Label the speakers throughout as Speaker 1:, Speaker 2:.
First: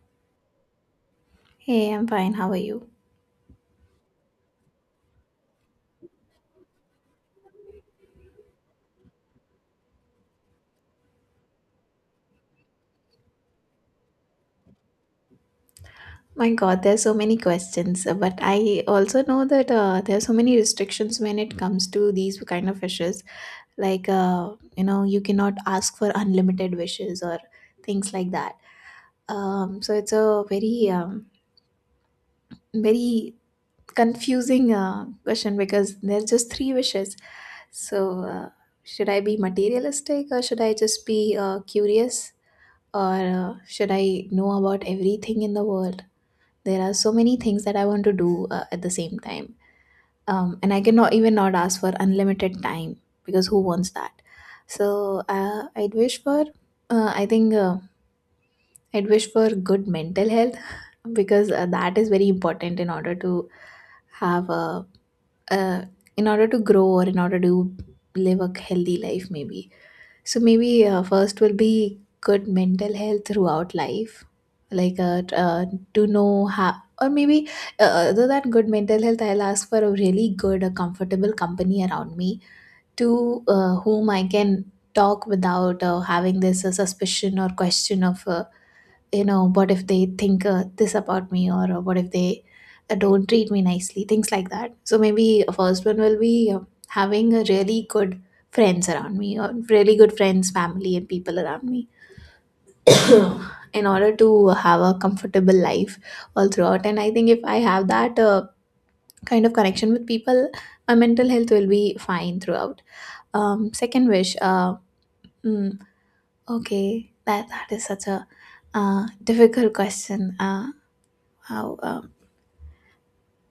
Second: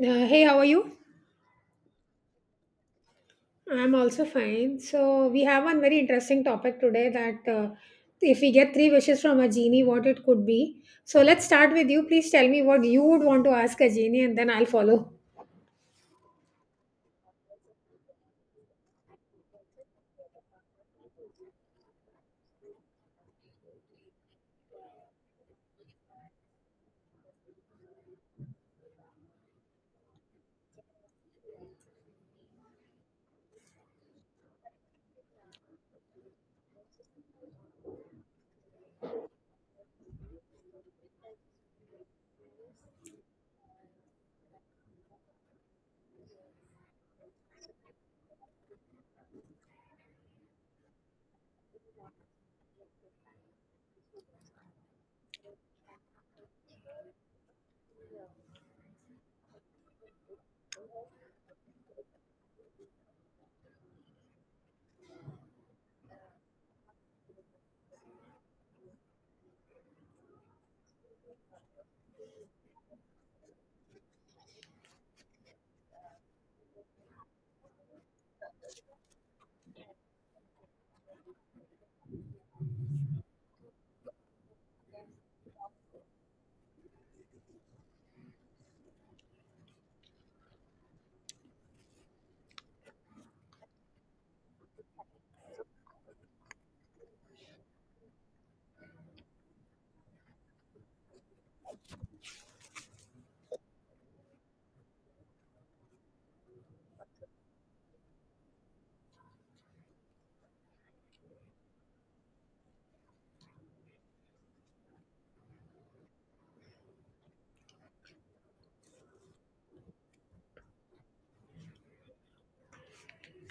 Speaker 1: Hey, how are you?
Speaker 2: Hey, I'm fine. How are you?
Speaker 1: I'm also fine. So, we have one very interesting topic today that if we get three wishes from a genie, what it could be. So, let's start with you. Please tell me what you would want to ask a genie, and then I'll follow.
Speaker 2: My God, there's so many questions, but I also know that there's so many restrictions when it comes to these kind of wishes. Like, you know, you cannot ask for unlimited wishes or things like that. So it's a very, very confusing question because there's just three wishes. So, should I be materialistic or should I just be curious or should I know about everything in the world? There are so many things that I want to do, at the same time, and I cannot even not ask for unlimited time, because who wants that? So I'd wish for, I think, I'd wish for good mental health, because that is very important in order to have a, uh, in order to grow or in order to live a healthy life maybe. So maybe, first will be good mental health throughout life, like, to know how, or maybe, other than good mental health, I'll ask for a really good, a comfortable company around me, to whom I can talk without having this suspicion or question of. You know, what if they think, this about me, or what if they don't treat me nicely, things like that. So maybe a first one will be, having a really good friends around me, or really good friends, family, and people around me, in order to have a comfortable life all throughout. And I think if I have that, kind of connection with people, my mental health will be fine throughout. Um, second wish, mm, okay, that is such a difficult question. How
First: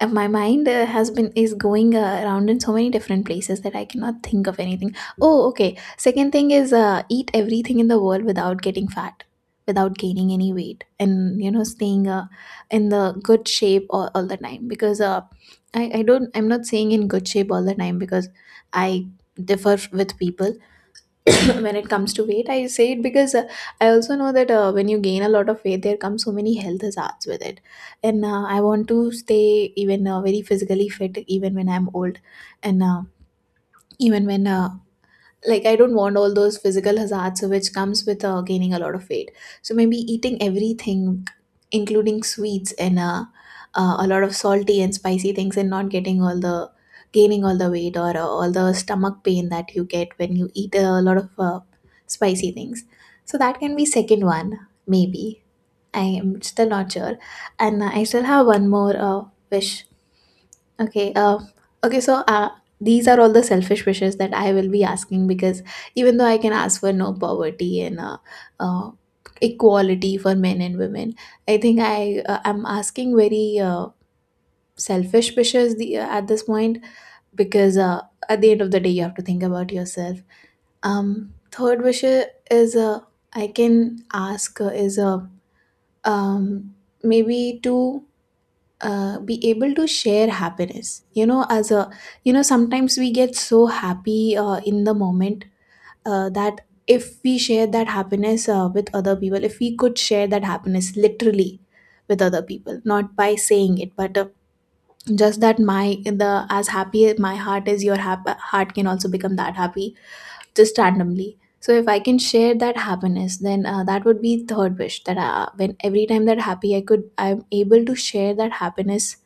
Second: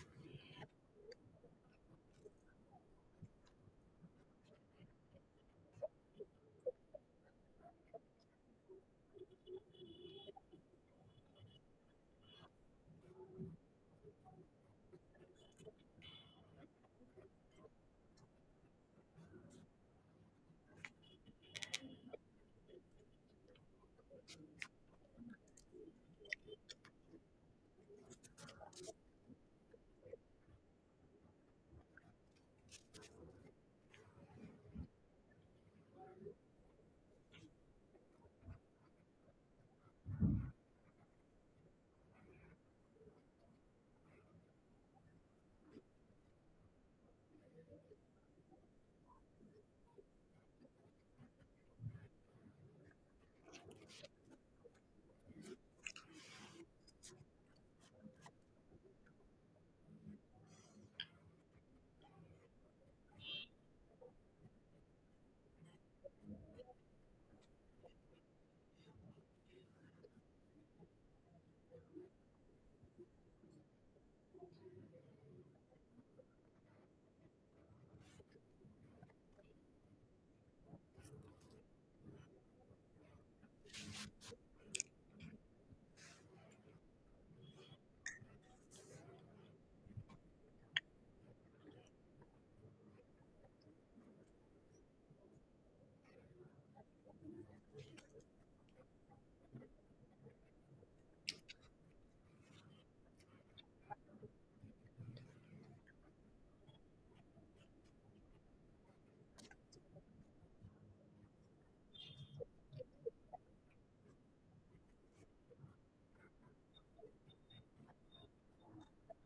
Speaker 2: my mind, has been is going around in so many different places that I cannot think of anything. Oh, okay, second thing is, eat everything in the world without getting fat, without gaining any weight, and you know, staying, in the good shape all the time, because I'm not saying in good shape all the time because I differ with people. When it comes to weight, I say it because I also know that, when you gain a lot of weight, there come so many health hazards with it. And I want to stay even, very physically fit, even when I'm old, and even when, like, I don't want all those physical hazards which comes with, gaining a lot of weight. So maybe eating everything including sweets, and a lot of salty and spicy things, and not getting all the gaining all the weight, or all the stomach pain that you get when you eat a lot of spicy things. So that can be second one, maybe. I am still not sure, and I still have one more wish. Okay. Okay. So these are all the selfish wishes that I will be asking, because even though I can ask for no poverty, and uh, equality for men and women, I think I am asking very selfish wishes, at this point, because at the end of the day, you have to think about yourself. Third wish is, I can ask is um, maybe to, be able to share happiness, you know, as a, you know, sometimes we get so happy, in the moment, that if we share that happiness, with other people, if we could share that happiness literally with other people, not by saying it, but just that, my the as happy as my heart is, your heart can also become that happy just randomly. So if I can share that happiness, then that would be third wish, that when every time that happy I could, I'm able to share that happiness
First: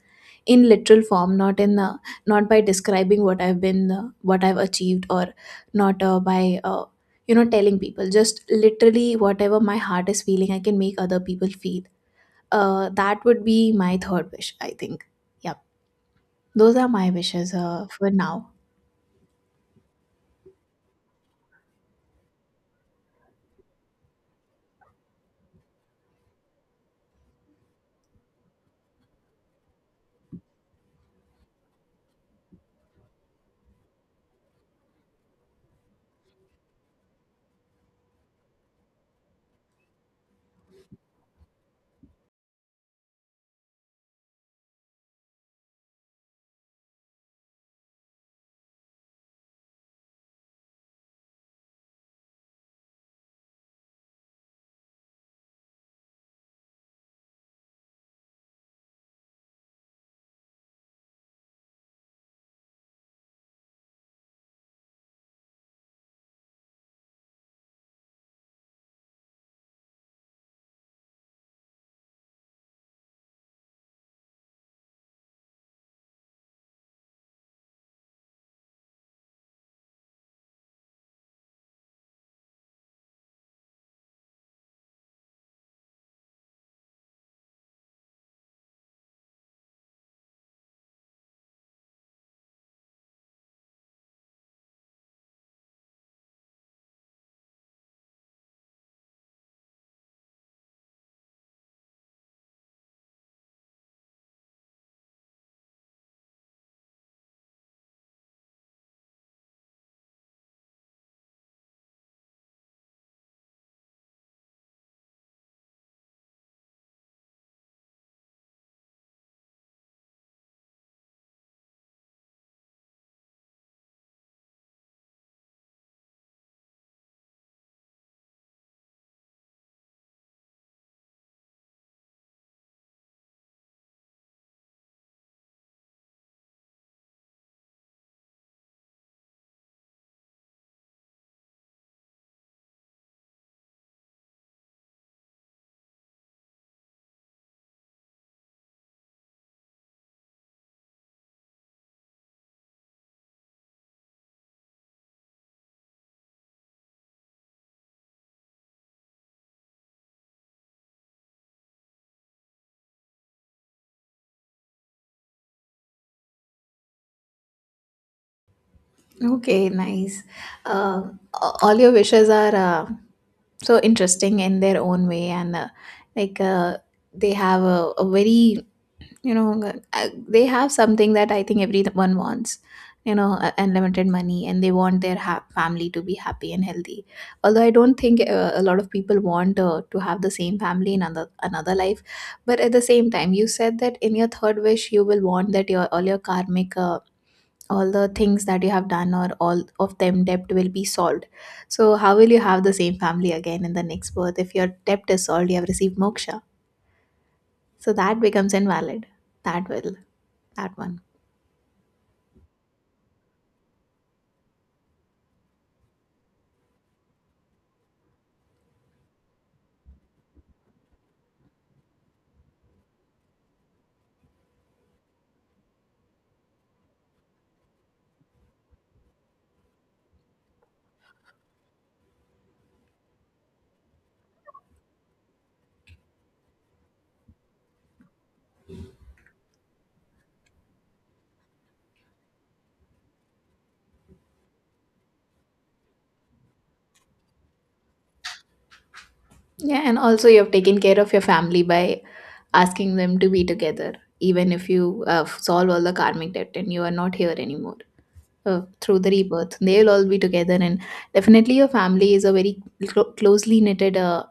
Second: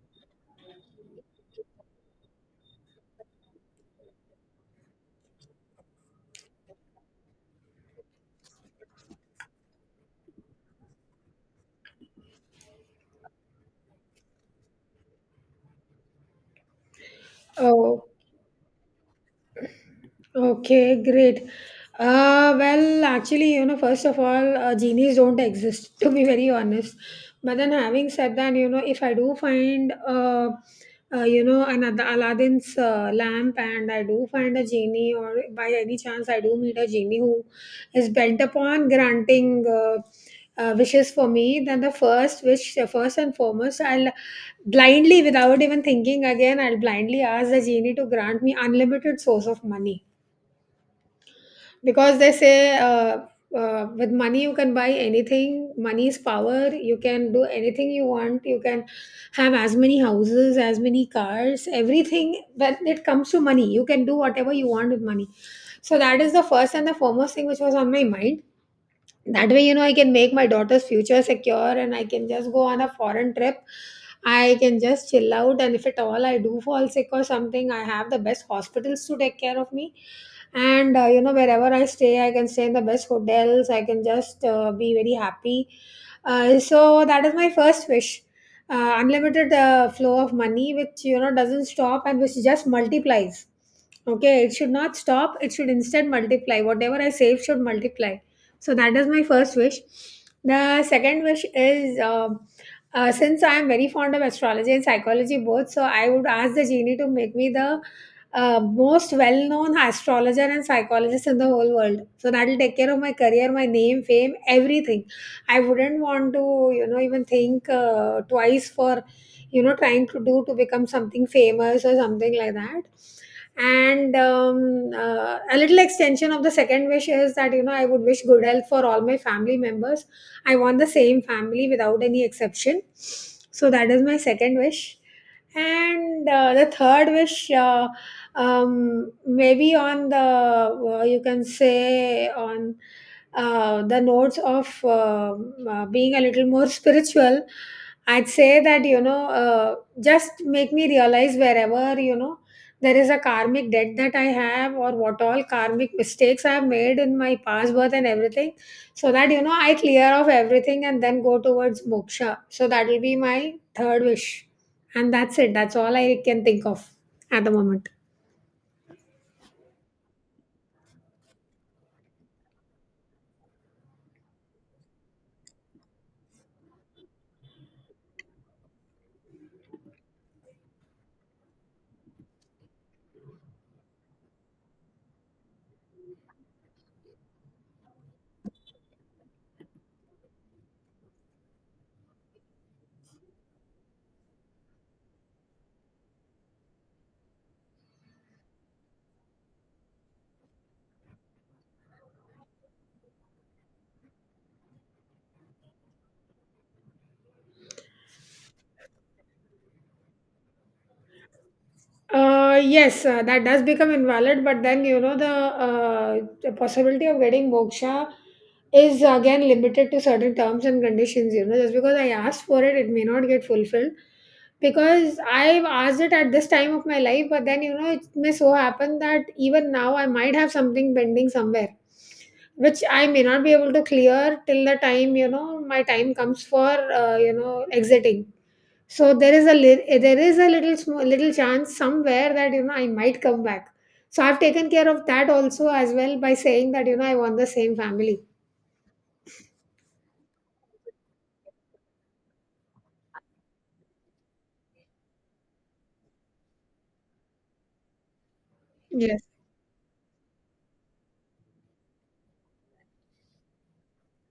Speaker 2: in literal form, not in not by describing what I've been what I've achieved, or not by you know, telling people, just literally whatever my heart is feeling, I can make other people feel. That would be my third wish, I think. Yep, those are my wishes
Speaker 1: Oh,
Speaker 2: for now.
Speaker 1: okay, great. Well, actually, you know, first of all, genies don't exist, to be very honest. But then, having said that, if I do find, another Aladdin's lamp, and I do find a genie, or by any chance, I do meet a genie who is bent upon granting. Wishes for me, then the first wish, first and foremost, I'll blindly, without even thinking again, I'll blindly ask the genie to grant me unlimited source of money. Because they say, with money you can buy anything. Money is power. You can do anything you want. You can have as many houses, as many cars, everything. When it comes to money, you can do whatever you want with money. So that is the first and the foremost thing which was on my mind. That way, I can make my daughter's future secure, and I can just go on a foreign trip. I can just chill out, and if at all I do fall sick or something, I have the best hospitals to take care of me. And wherever I stay, I can stay in the best hotels. I can just be very happy. So that is my first wish. Unlimited flow of money, which you know doesn't stop and which just multiplies. Okay, it should not stop, it should instead multiply. Whatever I save should multiply. So that is my first wish. The second wish is, since I am very fond of astrology and psychology both, so I would ask the genie to make me the most well-known astrologer and psychologist in the whole world. So that'll take care of my career, my name, fame, everything. I wouldn't want to, even think twice for, trying to become something famous or something like that. And a little extension of the second wish is that, you know, I would wish good health for all my family members. I want the same family without any exception. So that is my second wish. And the third wish, maybe on the, you can say on the notes of being a little more spiritual, I'd say that you know, just make me realize wherever, you know, there is a karmic debt that I have, or what all karmic mistakes I have made in my past birth and everything, so that you know, I clear off everything and then go towards moksha. So that will be my third wish. And that's it. That's all I can think of at the moment.
Speaker 2: Okay, nice. All your wishes are, so interesting in their own way, and like, they have a very, you know, they have something that I think everyone wants, you know, unlimited money, and they want their family to be happy and healthy. Although I don't think a lot of people want to have the same family in another life, but at the same time, you said that in your third wish you will want that your all your karmic. All the things that you have done, or all of them debt, will be solved. So how will you have the same family again in the next birth if your debt is solved, you have received moksha? So that becomes invalid. That will that one
Speaker 1: Yes, that does become invalid, but then you know, the possibility of getting moksha is again limited to certain terms and conditions. You know, just because I asked for it, it may not get fulfilled, because I've asked it at this time of my life, but then you know it may so happen that even now I might have something pending somewhere, which I may not be able to clear till the time, you know, my time comes for exiting. So there is a there is a little small little chance somewhere that you know I might come back. So I've taken care of that also as well by saying that you know I want the same family.
Speaker 2: Yeah, and also you have taken care of your family by asking them to be together, even if you solve all the karmic debt and you are not here anymore, through the
Speaker 1: Yes.
Speaker 2: rebirth they will all be together. And definitely your family is a very closely knitted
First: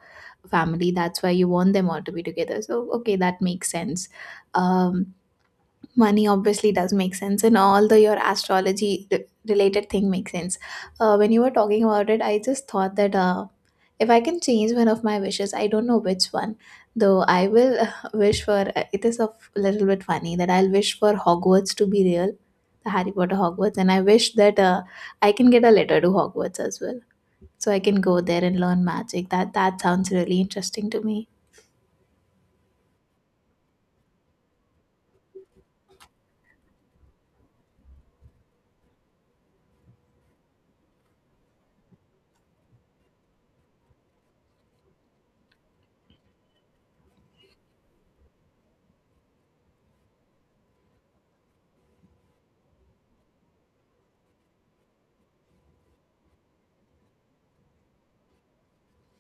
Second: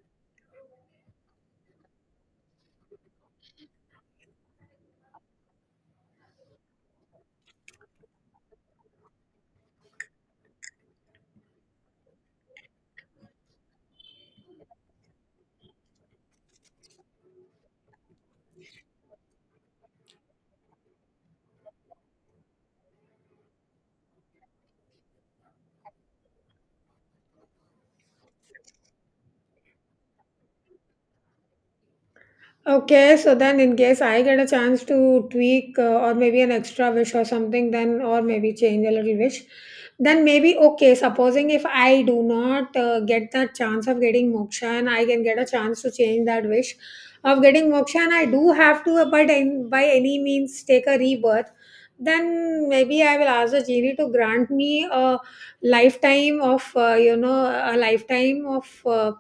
Speaker 2: family, that's why you want them all to be together. So okay, that makes sense. Um, money obviously does make sense, and all the your astrology related thing makes sense. When you were talking about it, I just thought that, if I can change one of my wishes, I don't know which one though, I will, wish for, it is a little bit funny that I'll wish for Hogwarts to be real, the Harry Potter Hogwarts, and I wish that I can get a letter to Hogwarts as well, so I can go there and learn magic. That sounds really interesting to me.
Speaker 1: Okay, so then in case I get a chance to tweak, or maybe an extra wish or something, then or maybe change a little wish, then maybe okay. Supposing if I do not get that chance of getting moksha, and I can get a chance to change that wish of getting moksha, and I do have to, but in, by any means take a rebirth, then maybe I will ask the genie to grant me a lifetime of you know, a lifetime of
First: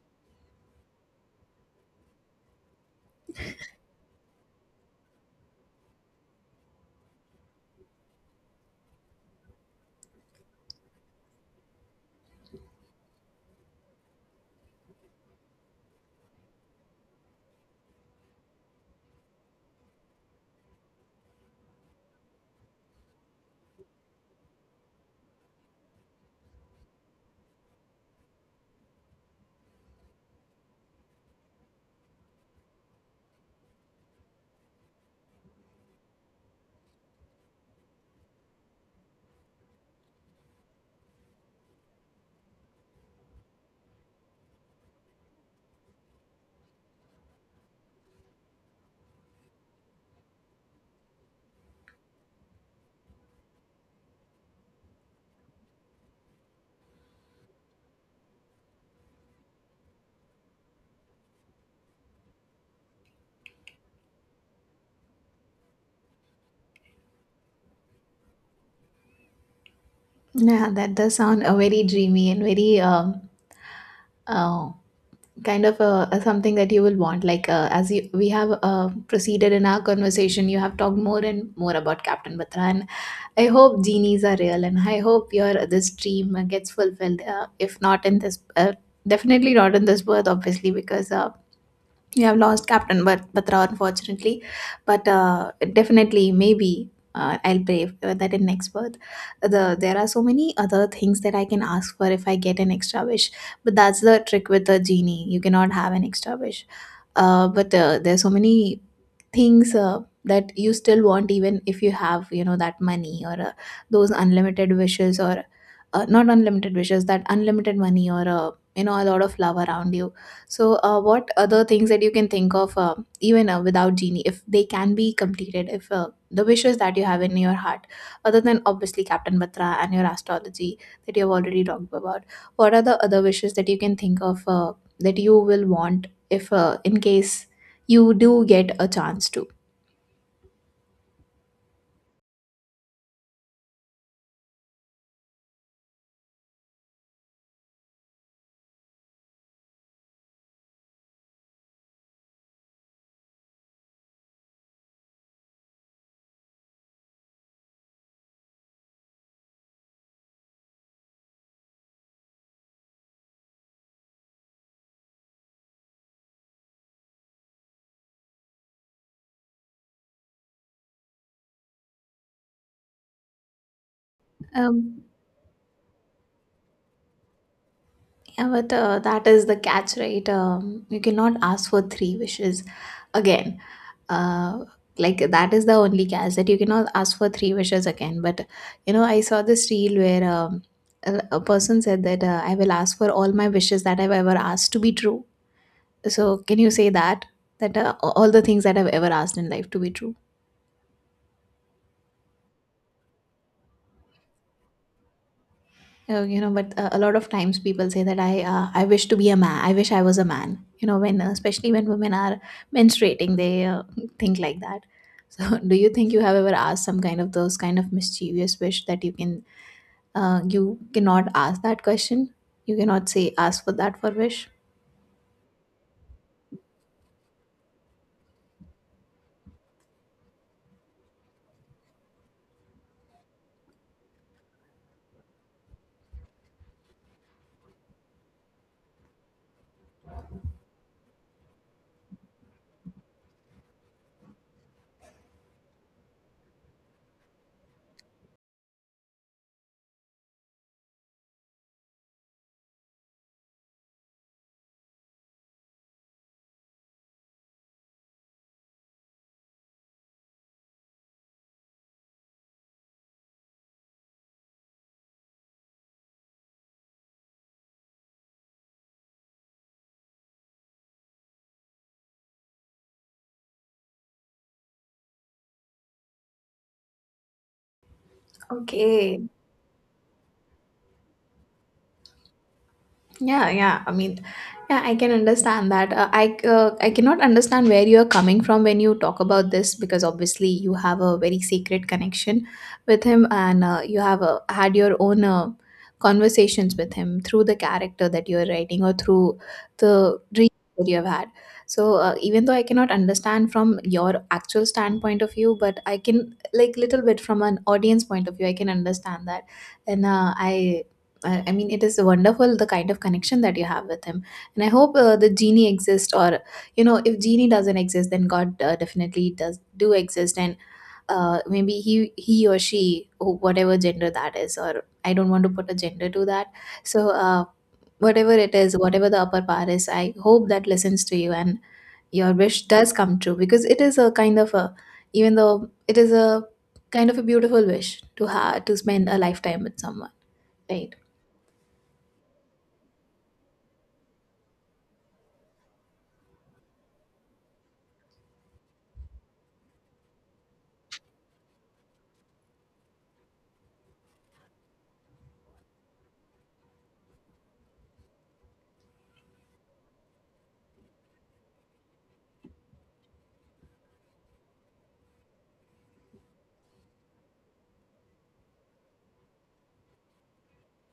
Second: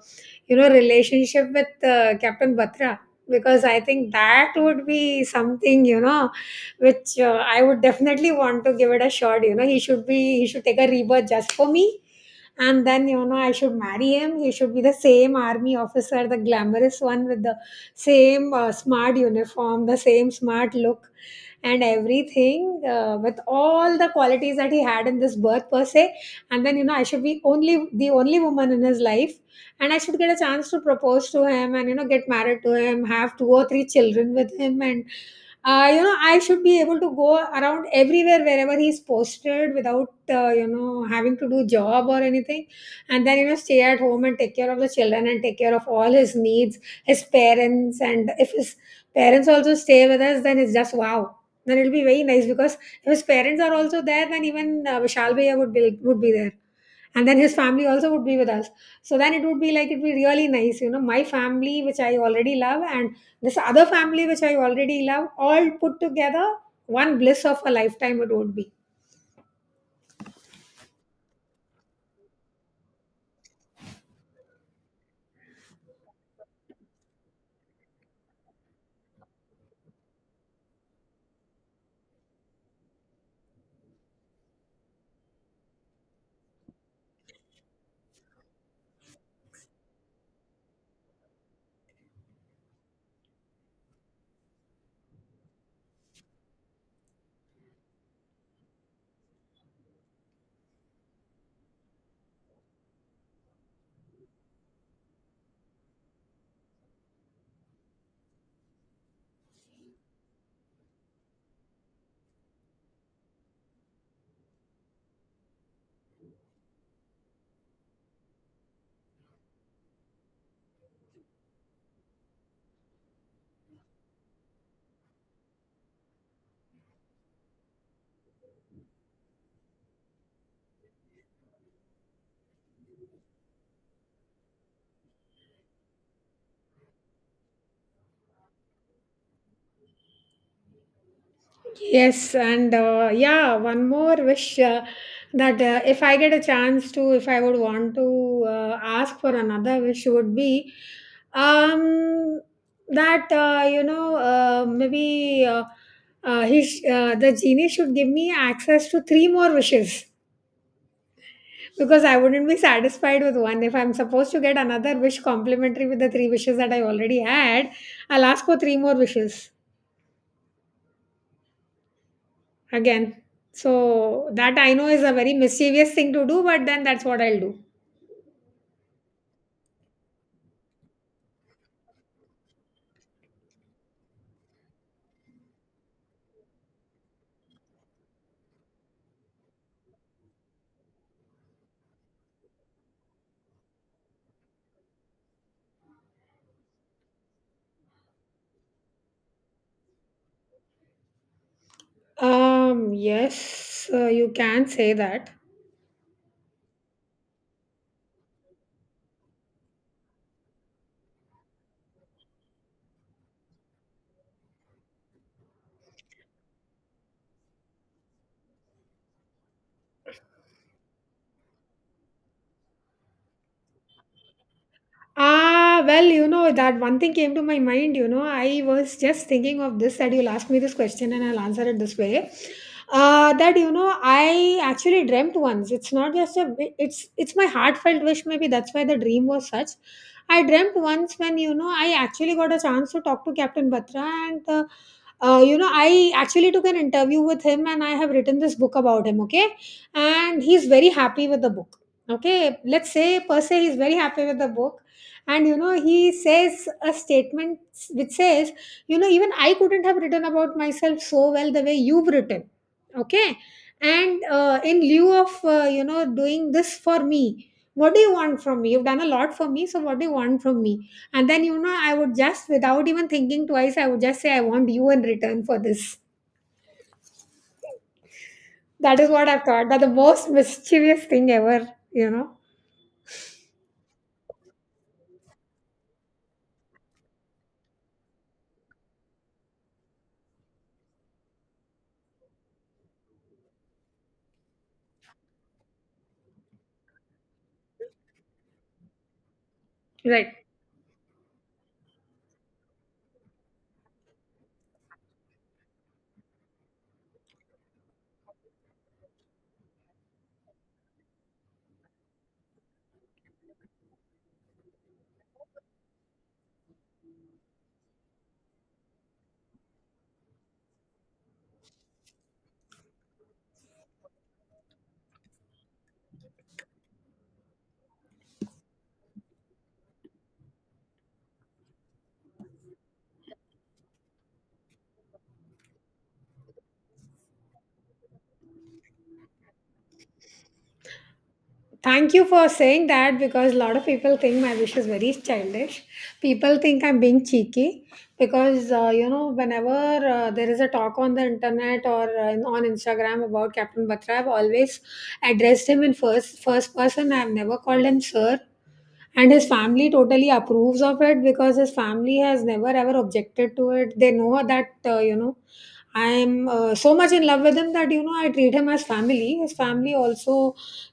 Speaker 1: you know, relationship with Captain Batra, because I think that would be something, you know, which I would definitely want to give it a shot. You know, he should take a rebirth just for me, and then you know I should marry him. He should be the same army officer, the glamorous one, with the same smart uniform, the same smart look and everything, with all the qualities that he had in this birth per se. And then you know I should be only the only woman in his life, and I should get a chance to propose to him, and you know, get married to him, have two or three children with him, and you know, I should be able to go around everywhere wherever he's posted without you know having to do job or anything. And then you know, stay at home and take care of the children and take care of all his needs, his parents. And if his parents also stay with us, then it's just wow. Then it'll be very nice, because if his parents are also there, then even Vishal bhaiya would be there. And then his family also would be with us. So then it would be like, it'd be really nice, you know, my family which I already love, and this other family which I already love, all put together, one bliss of a lifetime it would be.
Speaker 2: Yeah, that does sound a very dreamy and very, uh, kind of a something that you will want. Like, as you, we have proceeded in our conversation, you have talked more and more about Captain Batra, and I hope genies are real, and I hope your this dream gets fulfilled. If not in this, definitely not in this birth, obviously, because we have lost Captain but Batra, unfortunately. But definitely, maybe I'll pray for that in next birth. There are so many other things that I can ask for if I get an extra wish. But that's the trick with the genie. You cannot have an extra wish. But there's so many things that you still want, even if you have, you know, that money, or those unlimited wishes, or not unlimited wishes, that unlimited money, or you know, a lot of love around you. So what other things that you can think of, even without genie, if they can be completed, if the wishes that you have in your heart, other than obviously Captain Batra and your astrology that you have already talked about, what are the other wishes that you can think of, that you will want if in case you do get a chance to.
Speaker 1: Yes, and yeah, one more wish, that if I get a chance to, if I would want to ask for another wish, would be, um, that you know, the genie should give me access to three more wishes, because I wouldn't be satisfied with one. If I'm supposed to get another wish complimentary with the three wishes that I already had, I'll ask for three more wishes. Again. So that I know
Speaker 2: Um,
Speaker 1: is a very mischievous thing to do, but then that's what I'll do.
Speaker 2: yeah, but that is the catch, right? You cannot ask for three wishes again. Uh, like, that is the only catch, that you cannot ask for three wishes again. But you know, I saw this reel where, a person said that, I will ask for all my wishes that I've ever asked to be true. So can you say that, that all the things that I've ever asked in life to be true?
Speaker 1: Yes, you can say that.
Speaker 2: Oh, you know, but a lot of times people say that, I wish to be a man. I wish I was a man. You know, when especially when women are menstruating, they think like that. So, do you think you have ever asked some kind of those kind of mischievous wish that you can you cannot ask that question? You cannot say ask for that for wish.
Speaker 1: Ah, well, you know, that one thing came to my mind. You know, I was just thinking of this, that you'll ask me this question and I'll answer it this way. That you know, I actually dreamt once. It's not just a. It's my heartfelt wish. Maybe that's why the dream was such. I dreamt once when you know I actually got a chance to talk to Captain Batra, and you know, I actually took an interview with him, and I have written this book about him. Okay, and he's very happy with the book. Okay, let's say per se he's very happy with the book, and you know he says a statement which says, you know, even I couldn't have written about myself so well the way you've written. Okay, and in lieu of, you know, doing this for me, what do you want from me? You've done a lot for me. So what do you want from me? And then you know, I would just, without even thinking twice, I would just say, I want you in return for this. That is
Speaker 2: Okay.
Speaker 1: what I've thought, that the most mischievous thing ever, you know,
Speaker 2: Yeah, yeah. I mean, yeah, I can understand that. Uh, I cannot understand where you are coming from when you talk about this, because obviously you have a very sacred connection with him, and you have had your own conversations with him through the character that you are writing, or through the
Speaker 1: right?
Speaker 2: reading that you have had. Even though I cannot understand from your actual standpoint of view, but I can like little bit from an audience point of view, I can understand that and it is wonderful the kind of connection that you have with him, and I hope the genie exists. Or you know, if genie doesn't exist, then God definitely does do exist, and maybe he or she, whatever gender that is, or I don't want to put a gender to that. So uh, Whatever it is, whatever the upper power is, I hope that listens to you and your wish does come true because it is a kind of a, even though it is a kind of a beautiful wish to have to spend a lifetime with someone, right?
Speaker 1: Thank you for saying that, because a lot of people think my wish is very childish. People think I'm being cheeky, because you know, whenever there is a talk on the internet or on Instagram about Captain Batra, I've always addressed him in first person. I've never called him sir, and his family totally approves of it, because his family has never ever objected to it. They know that you know, I'm so much in love with him that you know I treat him as family. His family also,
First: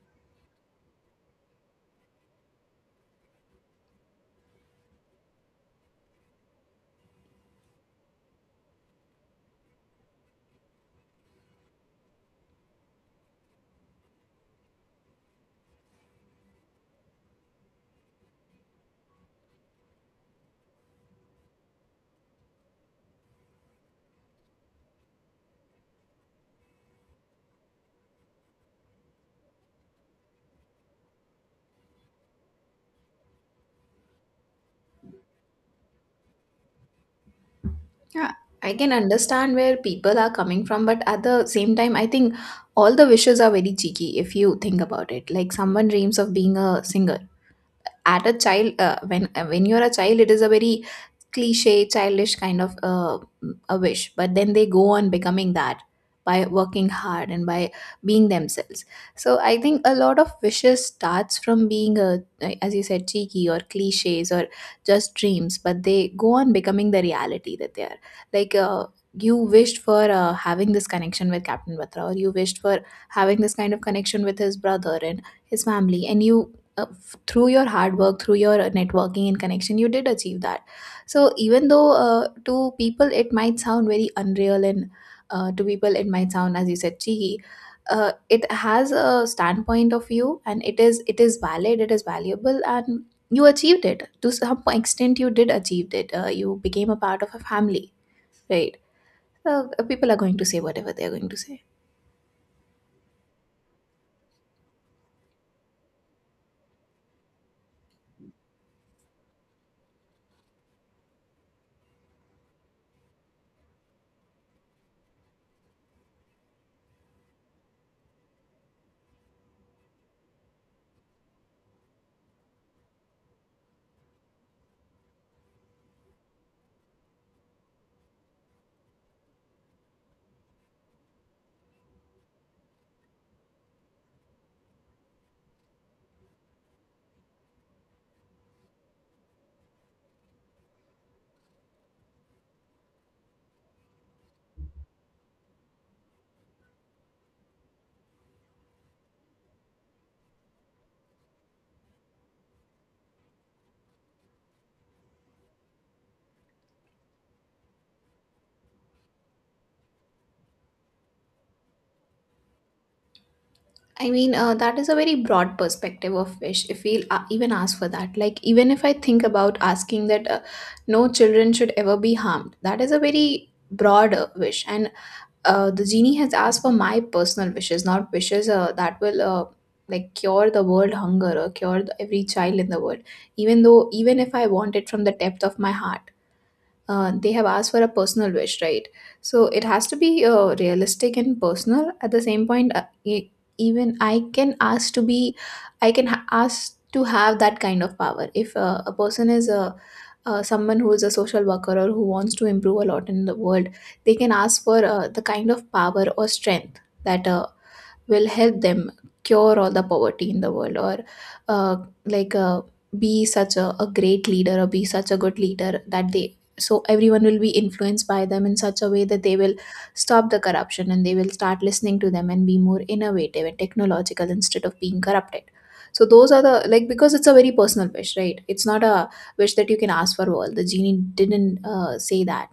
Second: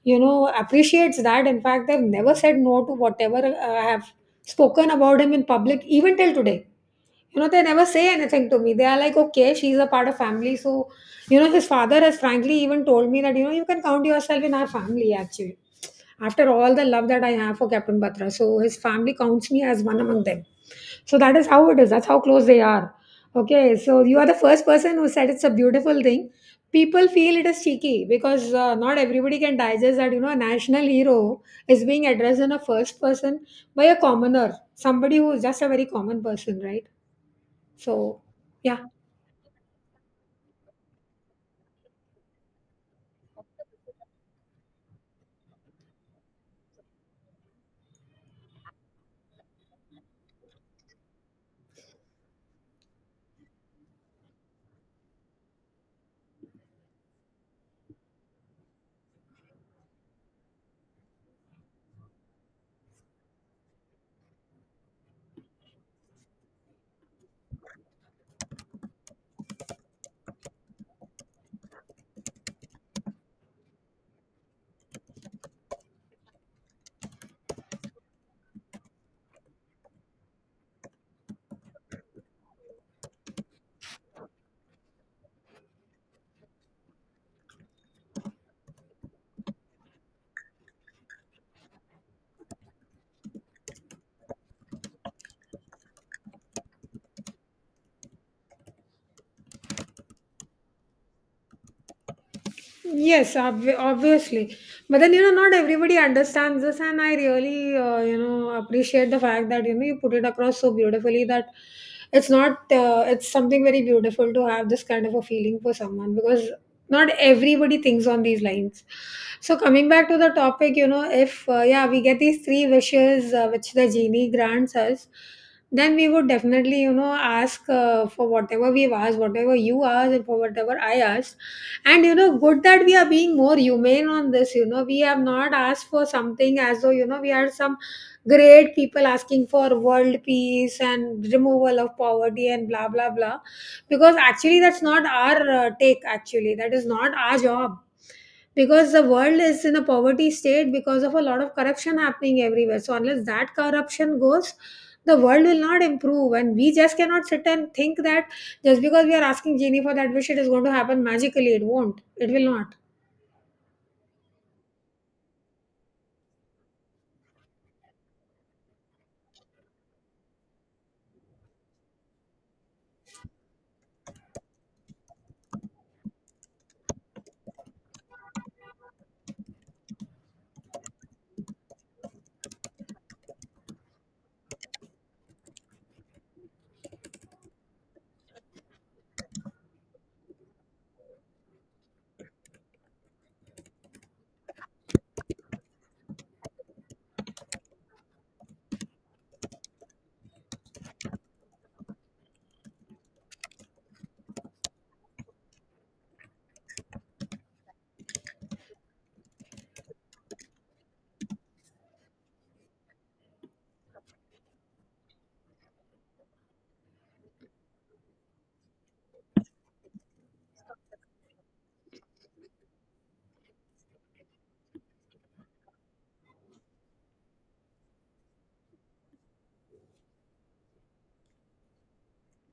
Speaker 1: you know, appreciates that. In fact, they've never said no to whatever I have spoken about him in public even till today. You know, they never say anything to me. They are like, okay, she's a part of family. So, you know, his father has frankly even told me that, you know, you can count yourself in our family, actually, after all the love that I have for Captain Batra. So his family counts me as one among them. So that is how it is. That's how close they are. Okay. So you are the first person who said it's a beautiful thing. People feel it is cheeky because not everybody can digest that, you know, a national hero is being addressed in a first person by a commoner, somebody who is just a very common person, right? So,
Speaker 2: Yeah, I
Speaker 1: yeah.
Speaker 2: can understand where people are coming from, but at the same time, I think all the wishes are very cheeky if you think about it. Like someone dreams of being a singer. At a child, when you're a child, it is a very cliche, childish kind of a wish, but then they go on becoming that by working hard and by being themselves. So I think a lot of wishes starts from being a, as you said, cheeky or cliches or just dreams, but they go on becoming the reality that they are. Like you wished for having this connection with Captain Batra, or you wished for having this kind of connection with his brother and his family, and you. Through your hard work, through your networking and connection, you did achieve that so even though to people it might sound very unreal and to people it might sound, as you said, cheeky, it has a standpoint of view and it is valid, it is valuable, and you achieved it to some extent. You did achieve it. You became a part of a family, right? So people are going to say whatever they are going to say.
Speaker 1: Yes, obviously. But then, you know, not everybody understands this, and I really, you know, appreciate the fact that, you know, you put it across so beautifully that it's not, it's something very beautiful to have this kind of a feeling for someone because not everybody thinks on these lines. So, coming back to the topic, you know, if, yeah, we get these three wishes which the genie grants us, then we would definitely, you know, ask for whatever we've asked, whatever you asked and for whatever I asked. And you know, good that we are being more humane on this. You know, we have not asked for something as though, you know, we are some great people asking for world peace and removal of poverty and blah blah blah, because actually that's not our take. Actually, that is not our job, because the world is in a poverty state because of a lot of corruption happening everywhere. So unless that corruption goes, the world will not improve, and we just cannot sit and think that just because we are asking genie for that wish, it is going to happen magically. It won't. It will not.
Speaker 2: That is a very broad perspective of wish. If we even ask for that, like even if I think about asking that no children should ever be harmed, that is a very broad wish. And the genie has asked for my personal wishes, not wishes that will like cure the world hunger or cure the, every child in the world. Even though, even if I want it from the depth of my heart, they have asked for a personal wish, right? So it has to be realistic and personal. At the same point, even I can ask to be, I can ask to have that kind of power. If a person is a someone who is a social worker or who wants to improve a lot in the world, they can ask for the kind of power or strength that will help them cure all the poverty in the world or uh, like uh, be such a great leader or be such a good leader that they so everyone will be influenced by them in such a way that they will stop the corruption and they will start listening to them and be more innovative and technological instead of being corrupted so those are the like because it's a very personal wish, right? It's not a wish that you can ask for all the genie didn't say that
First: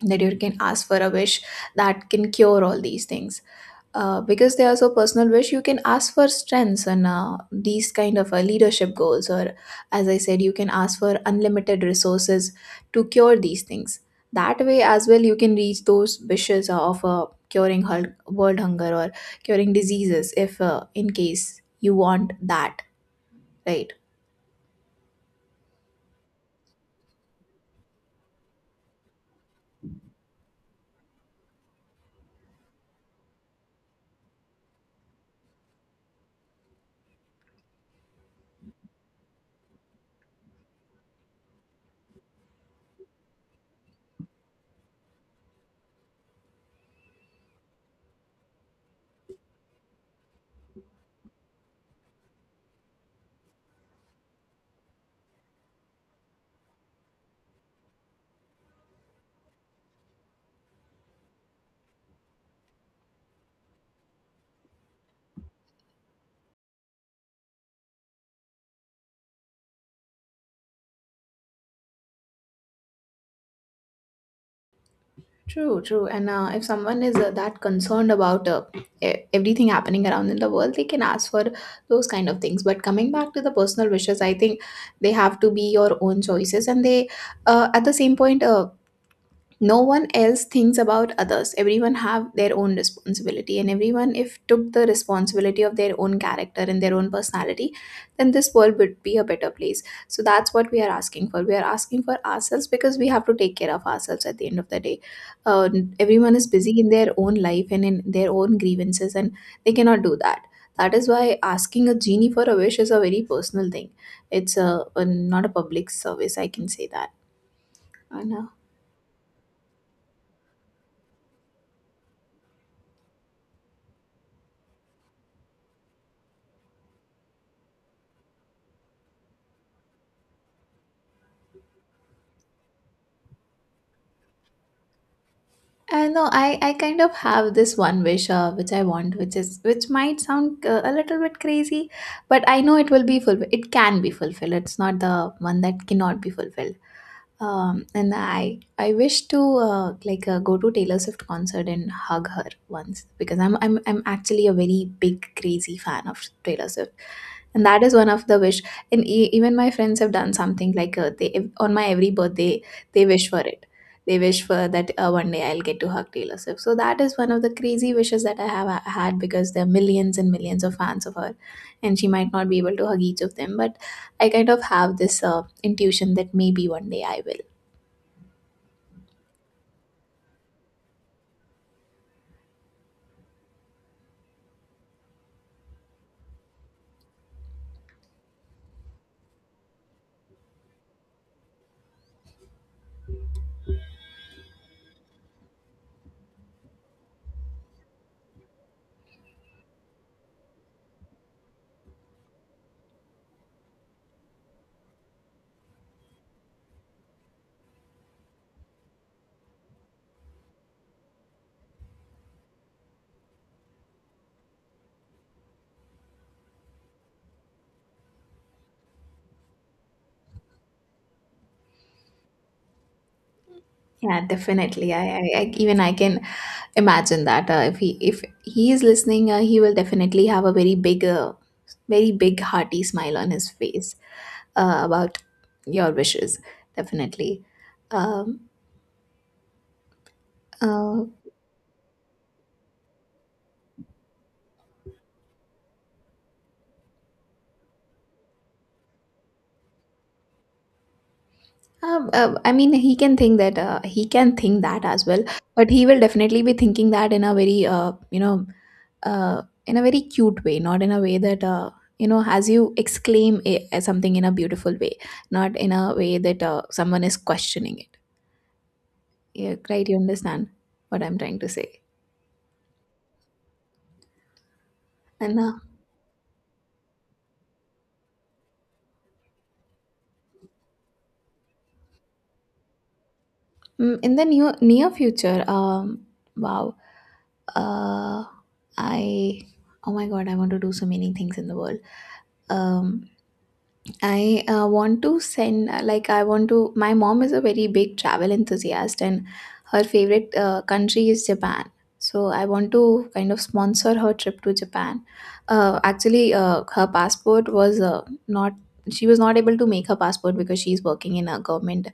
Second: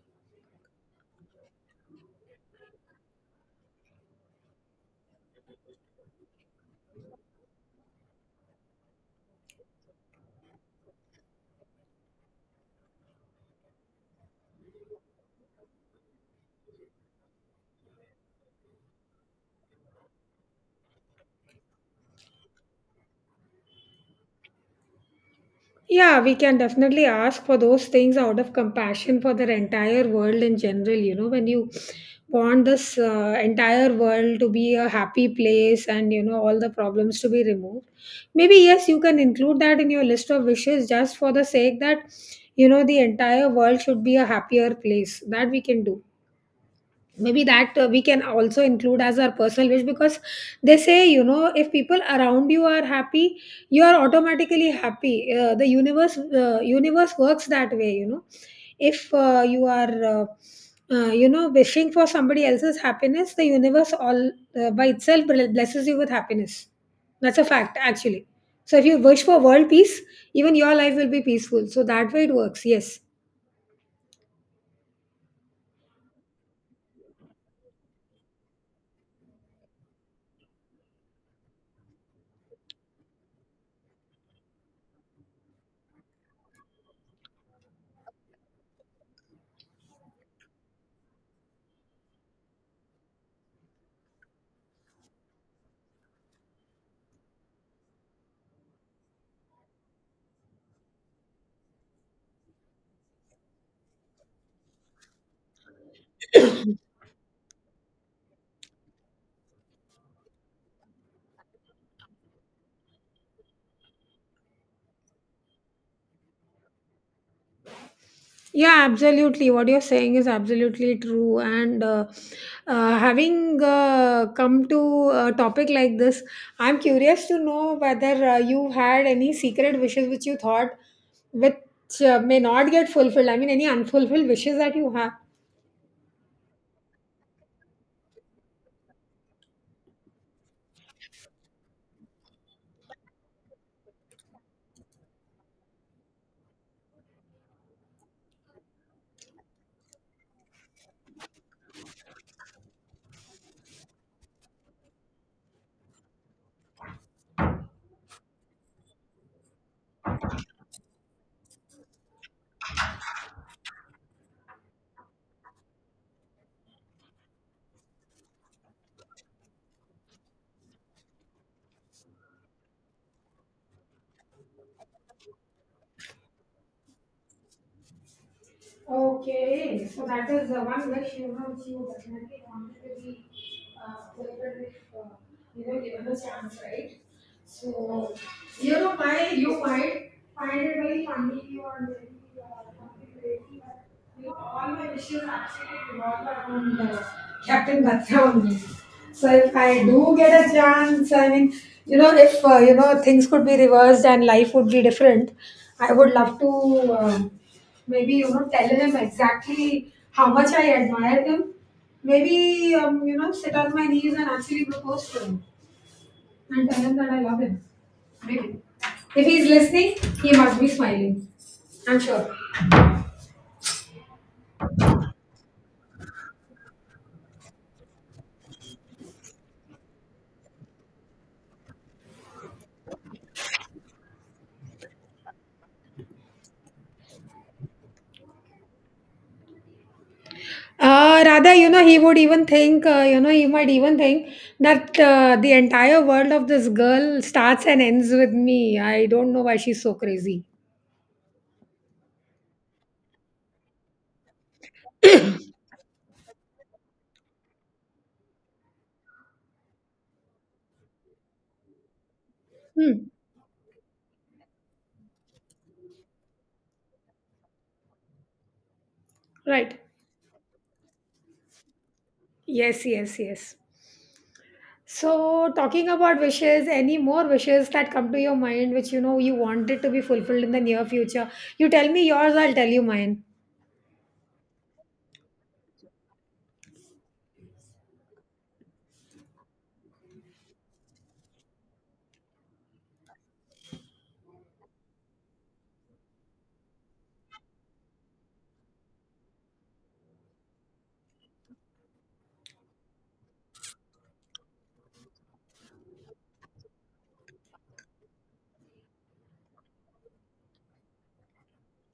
Speaker 2: that you can ask for a wish that can cure all these things because they are so personal wish you can ask for strengths and these kind of leadership goals or as I said you can ask for unlimited resources to cure these things that way as well you can reach those wishes of curing world hunger or curing diseases if in case you want that, right?
Speaker 1: Yeah, we can definitely ask for those things out of compassion for the entire world in general. You know, when you want this entire world to be a happy place and you know all the problems to be removed, maybe yes, you can include that in your list of wishes, just for the sake that, you know, the entire world should be a happier place. That we can do. Maybe that we can also include as our personal wish, because they say, you know, if people around you are happy, you are automatically happy. The universe works that way, you know. If you are you know, wishing for somebody else's happiness, the universe all by itself blesses you with happiness. That's a fact actually. So if you wish for world peace, even your life will be peaceful. So that way it works, yes.
Speaker 2: True, true. And if someone is that concerned about everything happening around in the world, they can ask for those kind of things. But coming back to the personal wishes, I think they have to be your own choices. And they, at the same point, no one else thinks about others. Everyone have their own responsibility and everyone if took the responsibility of their own character and their own personality, then this world would be a better place. So that's what we are asking for. We are asking for ourselves because we have to take care of ourselves at the end of the day. uh, Everyone is busy in their own life and in their own grievances and they cannot do that. That is why asking a genie for a wish is a very personal thing. It's a not a public service, I can say that. And
Speaker 1: Yeah, absolutely. What you're saying is absolutely true. And having come to a topic like this, I'm curious to know whether you had any secret wishes which you thought, which may not get fulfilled. I mean, any unfulfilled wishes that you have.
Speaker 2: I know I, kind of have this one wish which I want, which is which might sound a little bit crazy, but I know it will be fulfilled. It can be fulfilled. It's not the one that cannot be fulfilled. Um, and I I wish to go to Taylor Swift concert and hug her once because I'm actually a very big crazy fan of Taylor Swift, and that is one of the wish. And even my friends have done something like on my every birthday they wish for it. They wish for that one day I'll get to hug Taylor Swift. So that is one of the crazy wishes that I have had, because there are millions and millions of fans of her, and she might not be able to hug each of them, but I kind of have this intuition that maybe one day I will.
Speaker 1: Okay, so that is the one wish, you know, which you definitely wanted to be fulfilled if you were given a chance, right? So you know why, you might find it very funny or maybe something crazy, but you know all my wishes actually revolve around Captain Batra only. So if I do get a chance, I mean, you know, if you know, things could be reversed and life would be different, I would love to. Maybe, you know, tell him exactly how much I admire him. Maybe, you know, sit on my knees and actually propose to him and tell him that I love him. Maybe. If he's listening, he must be smiling. I'm sure.
Speaker 2: Yeah, definitely. I even I can imagine that if he is listening he will definitely have a very big very big hearty smile on his face about your wishes, definitely. um, uh,
Speaker 1: Rather, you know, he would even think, you know, he might even think that the entire world of this girl starts and ends with me. I don't know why she's so crazy.
Speaker 2: I mean he can think that he can think that as well, but he will definitely be thinking that in a very you know in a very cute way, not in a way that you know, as you
Speaker 1: Hmm.
Speaker 2: exclaim a something in a beautiful way, not in a way that someone is questioning it. Yeah,
Speaker 1: Right.
Speaker 2: right, you understand what I'm trying to say.
Speaker 1: Yes, yes, yes.
Speaker 2: And
Speaker 1: So, talking about wishes, any more wishes that come to your mind which you know you wanted to be fulfilled in the near future? You tell me yours, I'll tell you mine.
Speaker 2: Mm, in the near near future, wow, uh, I oh my god, I want to do so many things in the world. Um, I Want to send, like I want to. My mom is a very big travel enthusiast, and her favorite country is Japan. So I want to kind of sponsor her trip to Japan. Her passport was not. She was not able to make her passport because she's working in a government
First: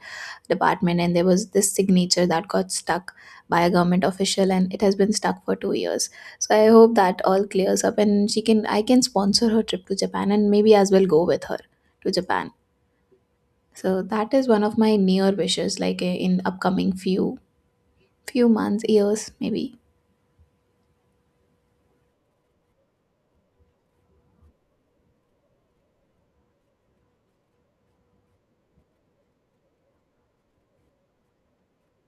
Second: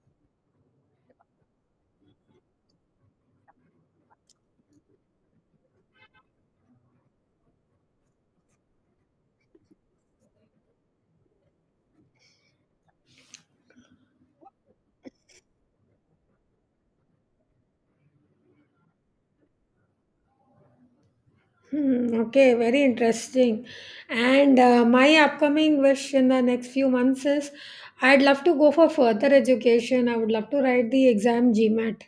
Speaker 2: department and there was this signature that got stuck by a government official and it has been stuck for 2 years. So I hope that all clears up and she can I can sponsor her trip to Japan and maybe as well go with her to Japan. So that is one of my near wishes, like in upcoming few few months, years maybe.
Speaker 1: Hmm, okay, very interesting. And my upcoming wish in the next few months is, I'd love to go for further education. I would love to write the exam GMAT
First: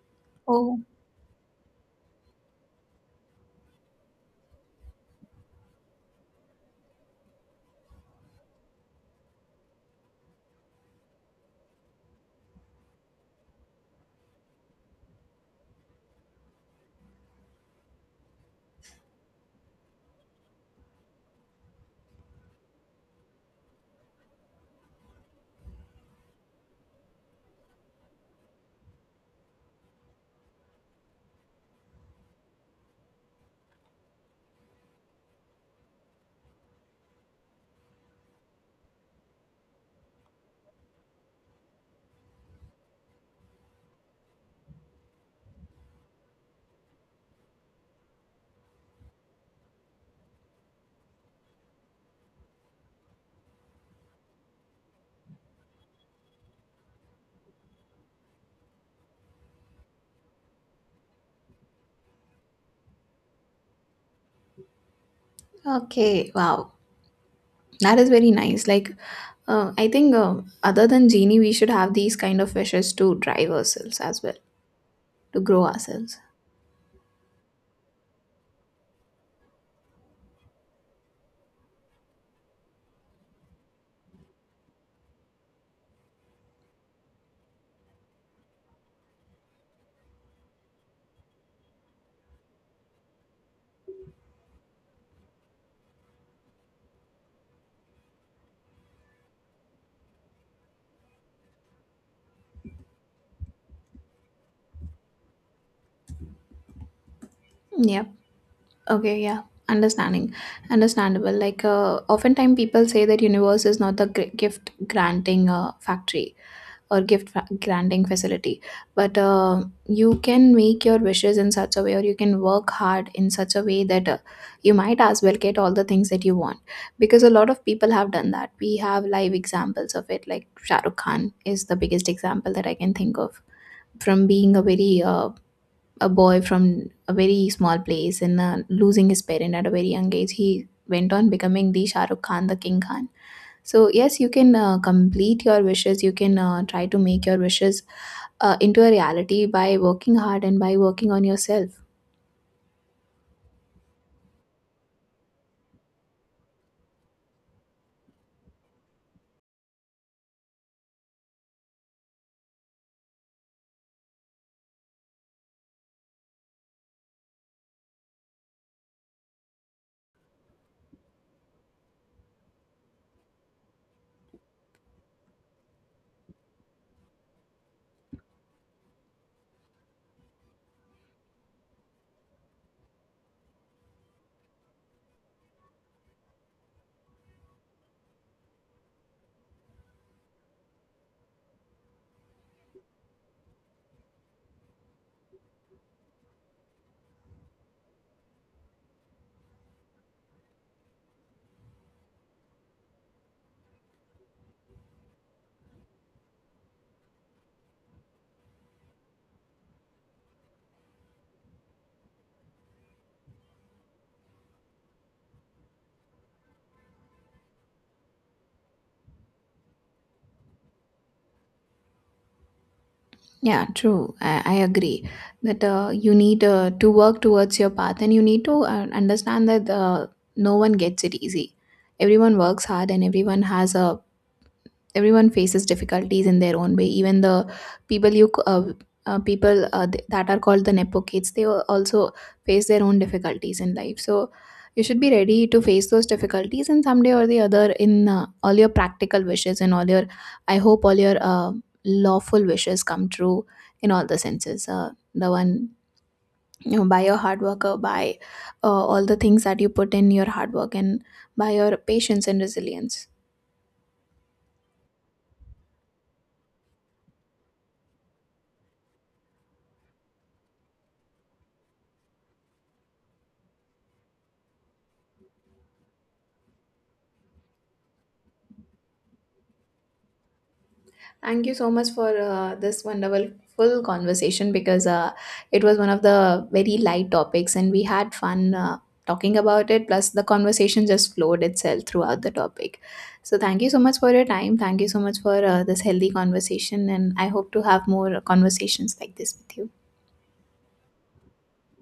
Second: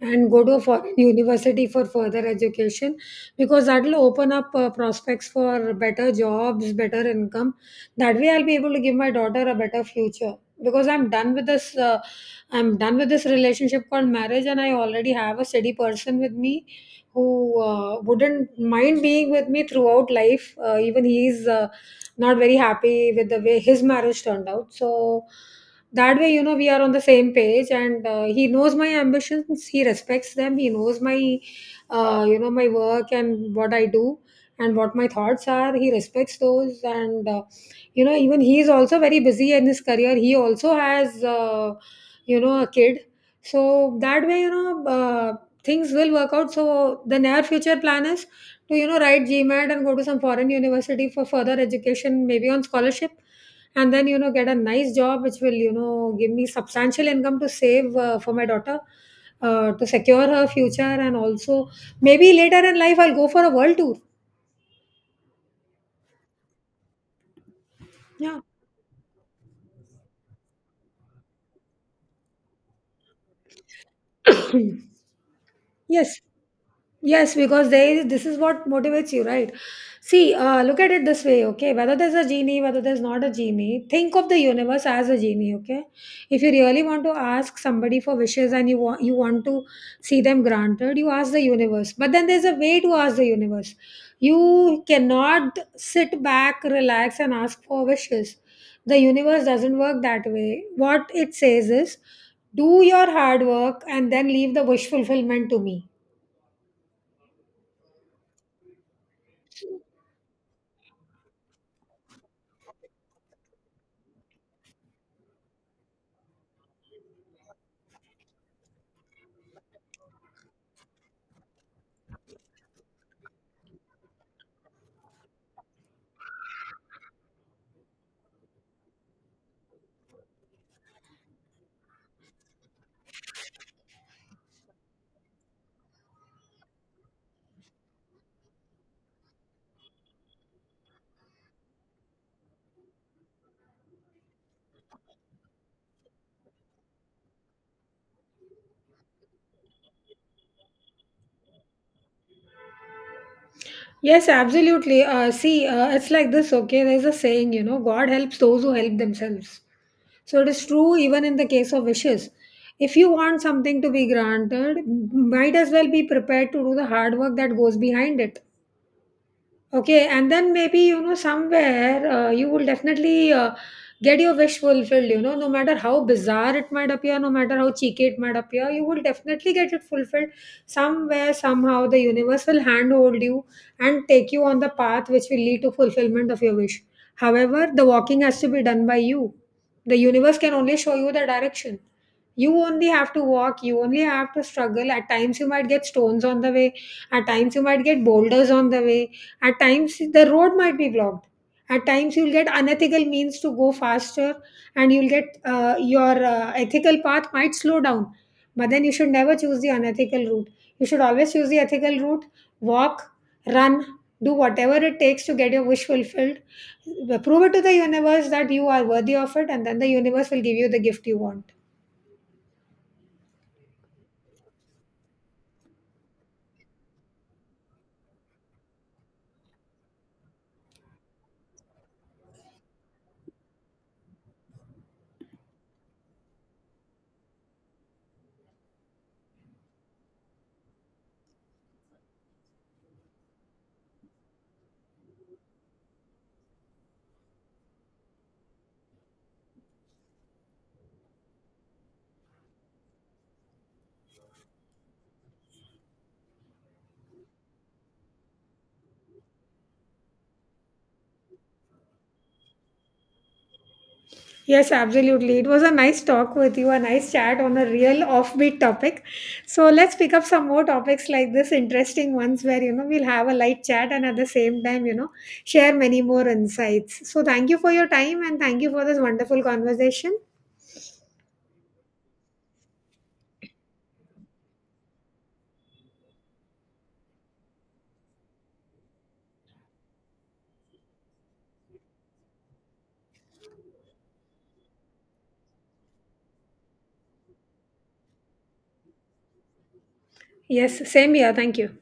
Speaker 1: and go to a
Speaker 2: Oh,
Speaker 1: foreign university for further education, because that will open up prospects for better jobs, better income. That way, I'll be able to give my daughter a better future, because I'm done with this. I'm done with this relationship called marriage, and I already have a steady person with me who wouldn't mind being with me throughout life. Even he's not very happy with the way his marriage turned out. So that way, you know, we are on the same page, and he knows my ambitions. He respects them. He knows my, you know, my work and what I do and what my thoughts are. He respects those, and you know, even he is also very busy in his career. He also has, you know, a kid. So that way, you know. Things will work out. So the near future plan is to, you know, write GMAT and go to some foreign university for further education, maybe on scholarship, and then, you know, get a nice job which will, you know, give me substantial income to save, for my daughter, to secure her future, and also maybe later in life I'll go for a world tour.
Speaker 2: okay, wow, that is very
Speaker 1: Yeah,
Speaker 2: nice, like I think other than genie we should have these kind of wishes to drive ourselves as well, to grow ourselves.
Speaker 1: yes. Yes, because there is, this is what motivates you, right? See, look at it this way, okay? Whether there's a genie, whether there's not a genie, think of the universe as a genie, okay? If you really want to ask somebody for wishes and you want, you want to see them granted, you ask the universe. But then there's a way to ask the universe. You cannot sit back, relax, and ask for wishes. The universe doesn't work that way. What it says is, do your hard work and then leave the wish fulfillment to me.
Speaker 2: Yeah. Okay, yeah, understanding, understandable. Like, oftentimes people say that universe is not the gift granting factory or gift granting facility, but you can make your wishes in such a way, or you can work hard in such a way that you might as well get all the things that you want. Because a lot of people have done that. We have live examples of it. Like Shah Rukh Khan is the biggest example that I can think of. From being a very a boy from a very small place and losing his parent at a very young age, he went on becoming the Shah Rukh Khan, the King Khan. So yes, you can complete your wishes. You can try to make your wishes into a reality by working hard and by working on yourself.
Speaker 1: Yes, absolutely. See, it's like this, okay? There's a saying, you know, God helps those who help themselves. So it is true even in the case of wishes. If you want something to be granted, might as well be prepared to do the hard work that goes behind it. Okay, and then maybe you know somewhere you will definitely get your wish fulfilled. You know, no matter how bizarre it might appear, no matter how cheeky it might appear, you will definitely get it fulfilled somewhere somehow. The universe will handhold you and take you on the path which will lead to fulfillment of your wish. However, the walking has to be done by you. The universe can only show you the direction. You only have to walk. You only have to struggle. At times, you might get stones on the way. At times, you might get boulders on the way, at times, the road might be blocked. At times, you'll get unethical means to go faster, and you'll get your ethical path might slow down. But then you should never choose the unethical route. You should always choose the ethical route, walk, run, do whatever it takes to get your wish fulfilled. Prove it to the universe that you are worthy of it, and then the universe will give you the gift you want.
Speaker 2: Yeah, true. I agree that you need to work towards your path and you need to understand that no one gets it easy. Everyone works hard and everyone has a everyone faces difficulties in their own way, even the people you people that are called the nepo kids, they also face their own difficulties in life. So you should be ready to face those difficulties, and someday or the other, in all your practical wishes and all your, I hope all your lawful wishes come true, in all the senses, the one, you know, by your hard work or by all the things that you put in your hard work and by your patience and resilience.
Speaker 1: Yes, absolutely. It was a nice talk with you, a nice chat on a real offbeat topic. So let's pick up some more topics like this, interesting ones where you know we'll have a light chat and at the same time, you know, share many more insights. So thank you for your time and thank you for this wonderful conversation.
Speaker 2: Thank you so much for this wonderful full conversation, because it was one of the very light topics and we had fun talking about it. Plus, the conversation just flowed itself throughout the topic. So, thank you so much for your time. Thank you so much for this healthy conversation. And I hope to have more conversations like this with you.
Speaker 1: Yes, same here. Thank you.